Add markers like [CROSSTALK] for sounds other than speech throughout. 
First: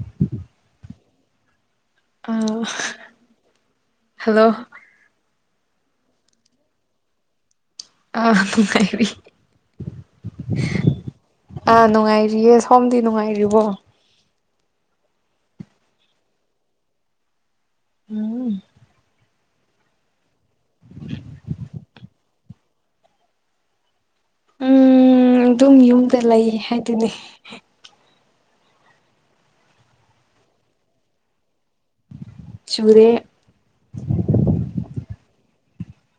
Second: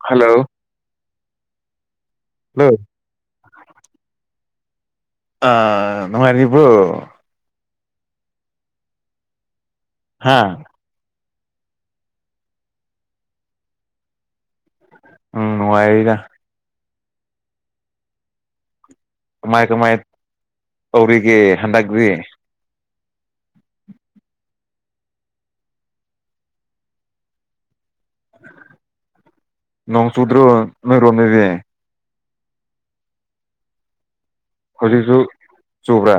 hello ꯑ hello hello ꯑ ꯅꯨꯡꯉꯥꯏꯅꯤꯕ꯭ꯔꯣ ꯑ ꯀꯔꯤ ꯑꯥ ꯑꯥ ꯅꯨꯡꯉꯥꯏꯔꯤꯌꯦ ꯁꯣꯝꯗꯤ ꯅꯨꯡꯉꯥꯏꯔꯤꯕꯣ ꯎꯝ ꯅꯨꯡꯉꯥꯏꯔꯤꯗ ꯎꯝ ꯀꯃꯥꯏ ꯀꯃꯥꯏ ꯇꯧꯔꯤꯒꯦ ꯍꯟꯗꯛꯒ꯭ꯔꯤ ꯎꯝ ꯑꯗꯨꯝ ꯌꯨꯝꯗ ꯂꯩ ꯍꯥꯏꯗꯨꯅꯤ ꯅꯣꯡ ꯆꯨꯗ꯭ꯔꯣ ꯅꯣꯏ ꯔꯣꯝꯗꯗꯤ ꯆꯨꯨꯔꯦ ꯍꯧꯖꯤꯛꯁꯨ ꯆꯨꯒ꯭ꯔꯦ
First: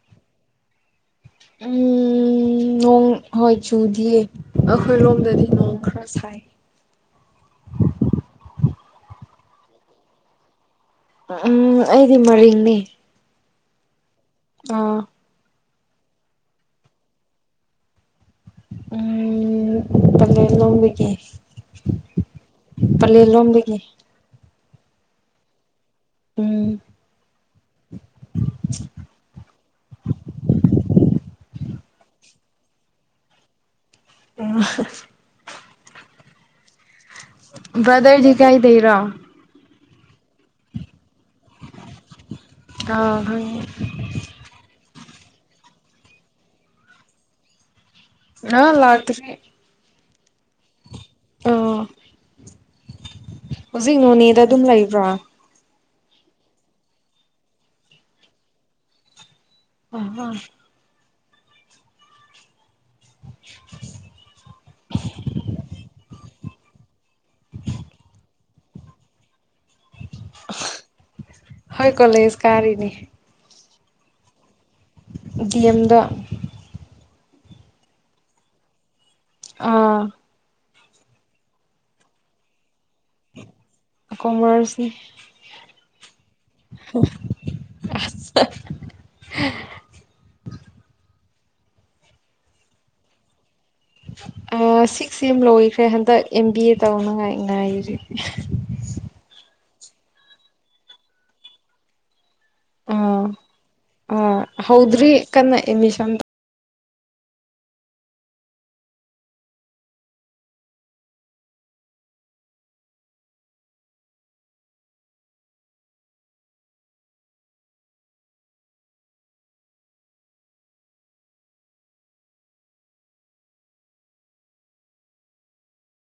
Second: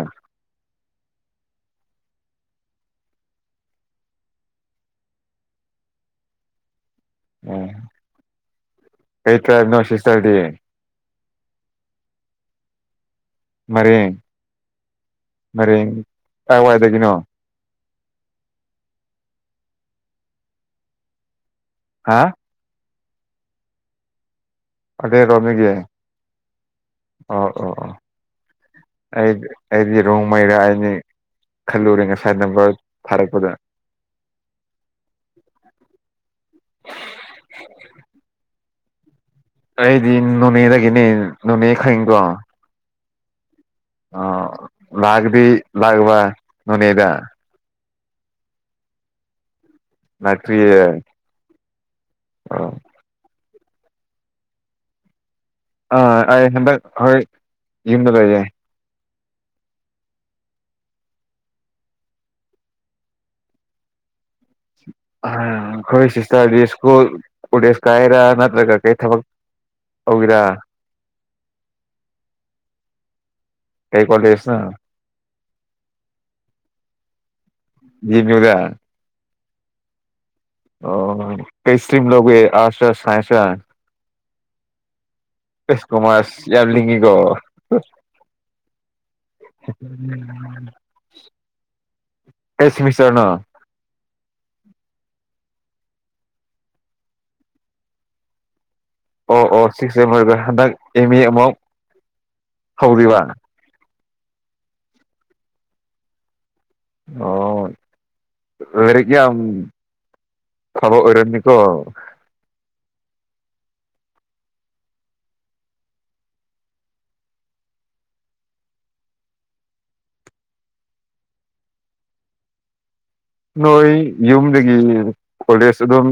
ꯎꯝ ꯅꯣꯡ ꯍꯣꯏ ꯆꯨꯗꯤꯌꯦ ꯑꯩꯈꯣꯏ ꯔꯣꯝꯗꯗꯤ ꯅꯣꯡ ꯈꯔ ꯁꯥꯏ ꯑꯥ ꯀꯩ ꯇ꯭ꯔꯥꯞ ꯅꯣ ꯁꯤꯁꯇ꯭ꯔꯗꯤ ꯎꯝ ꯑꯩꯗꯤ ꯃꯔꯤꯡꯅꯦ ꯃꯔꯤꯡ ꯑꯥ ꯃꯔꯤꯡ ꯀꯥꯏꯋꯥꯏꯗꯒꯤꯅꯣ ꯎꯝ ꯄꯂꯦꯟ ꯂꯣꯝꯗꯒꯤ ꯍꯥ ꯄꯥꯂꯦꯟ ꯂꯣꯝꯗꯒꯤ ꯄꯂꯦꯟꯂꯣꯝꯗꯒꯤ ꯎꯝ ꯑꯣ ꯑꯣ ꯑꯣ ꯑꯩ ꯑꯩꯗꯤ ꯔꯣꯡꯃꯩꯔ ꯍꯥꯏꯕꯅꯤ ꯈꯜꯂꯨꯔꯦ ꯉꯁꯥꯏ ꯅꯝꯕꯔ ꯊꯥꯔꯛꯄꯗ ꯑ ꯍ [INAUDIBLE] ꯕꯗ꯭ꯔꯗꯤ ꯀꯥꯏꯗꯩꯔꯣ ꯑꯩꯗꯤ ꯅꯣꯅꯦꯗꯒꯤꯅꯦ ꯅꯣꯅꯦ ꯈꯪꯉꯤꯀꯣ ꯑꯥ ꯈꯪꯉꯦ ꯑꯥ ꯂꯥꯛꯑꯒꯗꯤ ꯂꯥꯛꯑꯕ ꯅꯣꯅꯦꯗ ꯑꯥ ꯂꯥꯛꯇ꯭ꯔꯤ ꯂꯥꯛꯇ꯭ꯔꯤꯌꯦ ꯑꯥ ꯑꯣ ꯍꯨꯖꯤꯛ ꯅꯣꯅꯦꯗ ꯑꯗꯨꯝ ꯂꯩꯕ꯭ꯔꯣ ꯑ ꯑꯩ ꯍꯟꯗꯛ ꯍꯣꯏ ꯌꯨꯝꯗ ꯂꯩꯌꯦ ꯑ ꯍ [INAUDIBLE] ꯀꯔꯤ ꯁ꯭ꯀꯨꯜ ꯀꯣꯂꯦꯁ ꯀꯥꯏꯔ ꯅꯠꯇ꯭ꯔꯒ ꯀꯩ ꯊꯕꯛ ꯇꯧꯒꯦꯔꯥ ꯍꯣꯏ ꯀꯣꯂꯦꯖ ꯀꯥꯔꯤꯅꯦ ꯀꯩ ꯀꯣꯂꯦꯖ ꯅꯣ ꯗꯤ ꯑꯦꯝꯗ ꯗꯤ ꯑꯦꯝ ꯌꯨ ꯗ ꯑꯥ ꯑꯣ ꯀꯩ ꯏꯁꯇ꯭ꯔꯤꯝ ꯂꯧꯒꯦ ꯑꯥꯔꯠꯁ ꯔ ꯁꯥꯏꯟꯁ ꯔ ꯀꯣꯃ꯭ꯔꯁ ꯅꯤ ꯏꯁ ꯀꯣꯃ꯭ꯔꯁ ꯌꯥꯝ ꯂꯤꯡꯉꯤꯀꯣ ꯀꯩ ꯁꯦꯃꯤꯁꯇ꯭ꯔꯅꯣ ꯑꯥ ꯁꯤꯛꯁ ꯇꯤꯝ ꯂꯣꯏꯈ꯭ꯔꯦ ꯍꯟꯗꯛ ꯑꯦꯝ ꯕꯤ ꯑꯦ ꯇꯧꯅꯉꯥꯏ ꯉꯥꯏꯔꯤ ꯑꯣ ꯑꯣ ꯁꯤꯛꯁ ꯁꯦꯝ ꯂꯣꯏꯒ꯭ꯔꯦ ꯍꯟꯗꯛ ꯑꯦꯝ ꯃꯦ ꯑꯃꯨꯛ ꯍꯧꯔꯤꯕ ꯑꯝ ꯍꯧꯗ꯭ꯔꯤ ꯀꯟꯅ ꯑꯦꯠꯃꯤꯁꯟ ꯑꯣ ꯂꯩꯔꯤꯛ ꯌꯥꯝ ꯐꯕ ꯑꯣꯏꯔꯝꯅꯤꯀꯣ ꯅꯣꯏ ꯌꯨꯝꯗꯒꯤ ꯀꯣꯂꯦꯖ ꯑꯗꯨꯝ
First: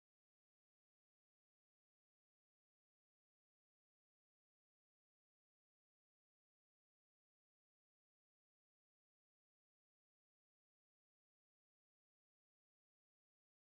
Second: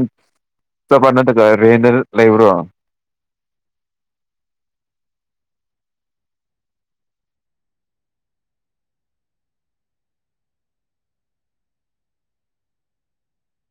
ꯆꯠꯄ꯭ꯔ ꯅꯠꯇ꯭ꯔꯒ ꯔꯦꯠꯗ ꯂꯩꯕ꯭ꯔꯣ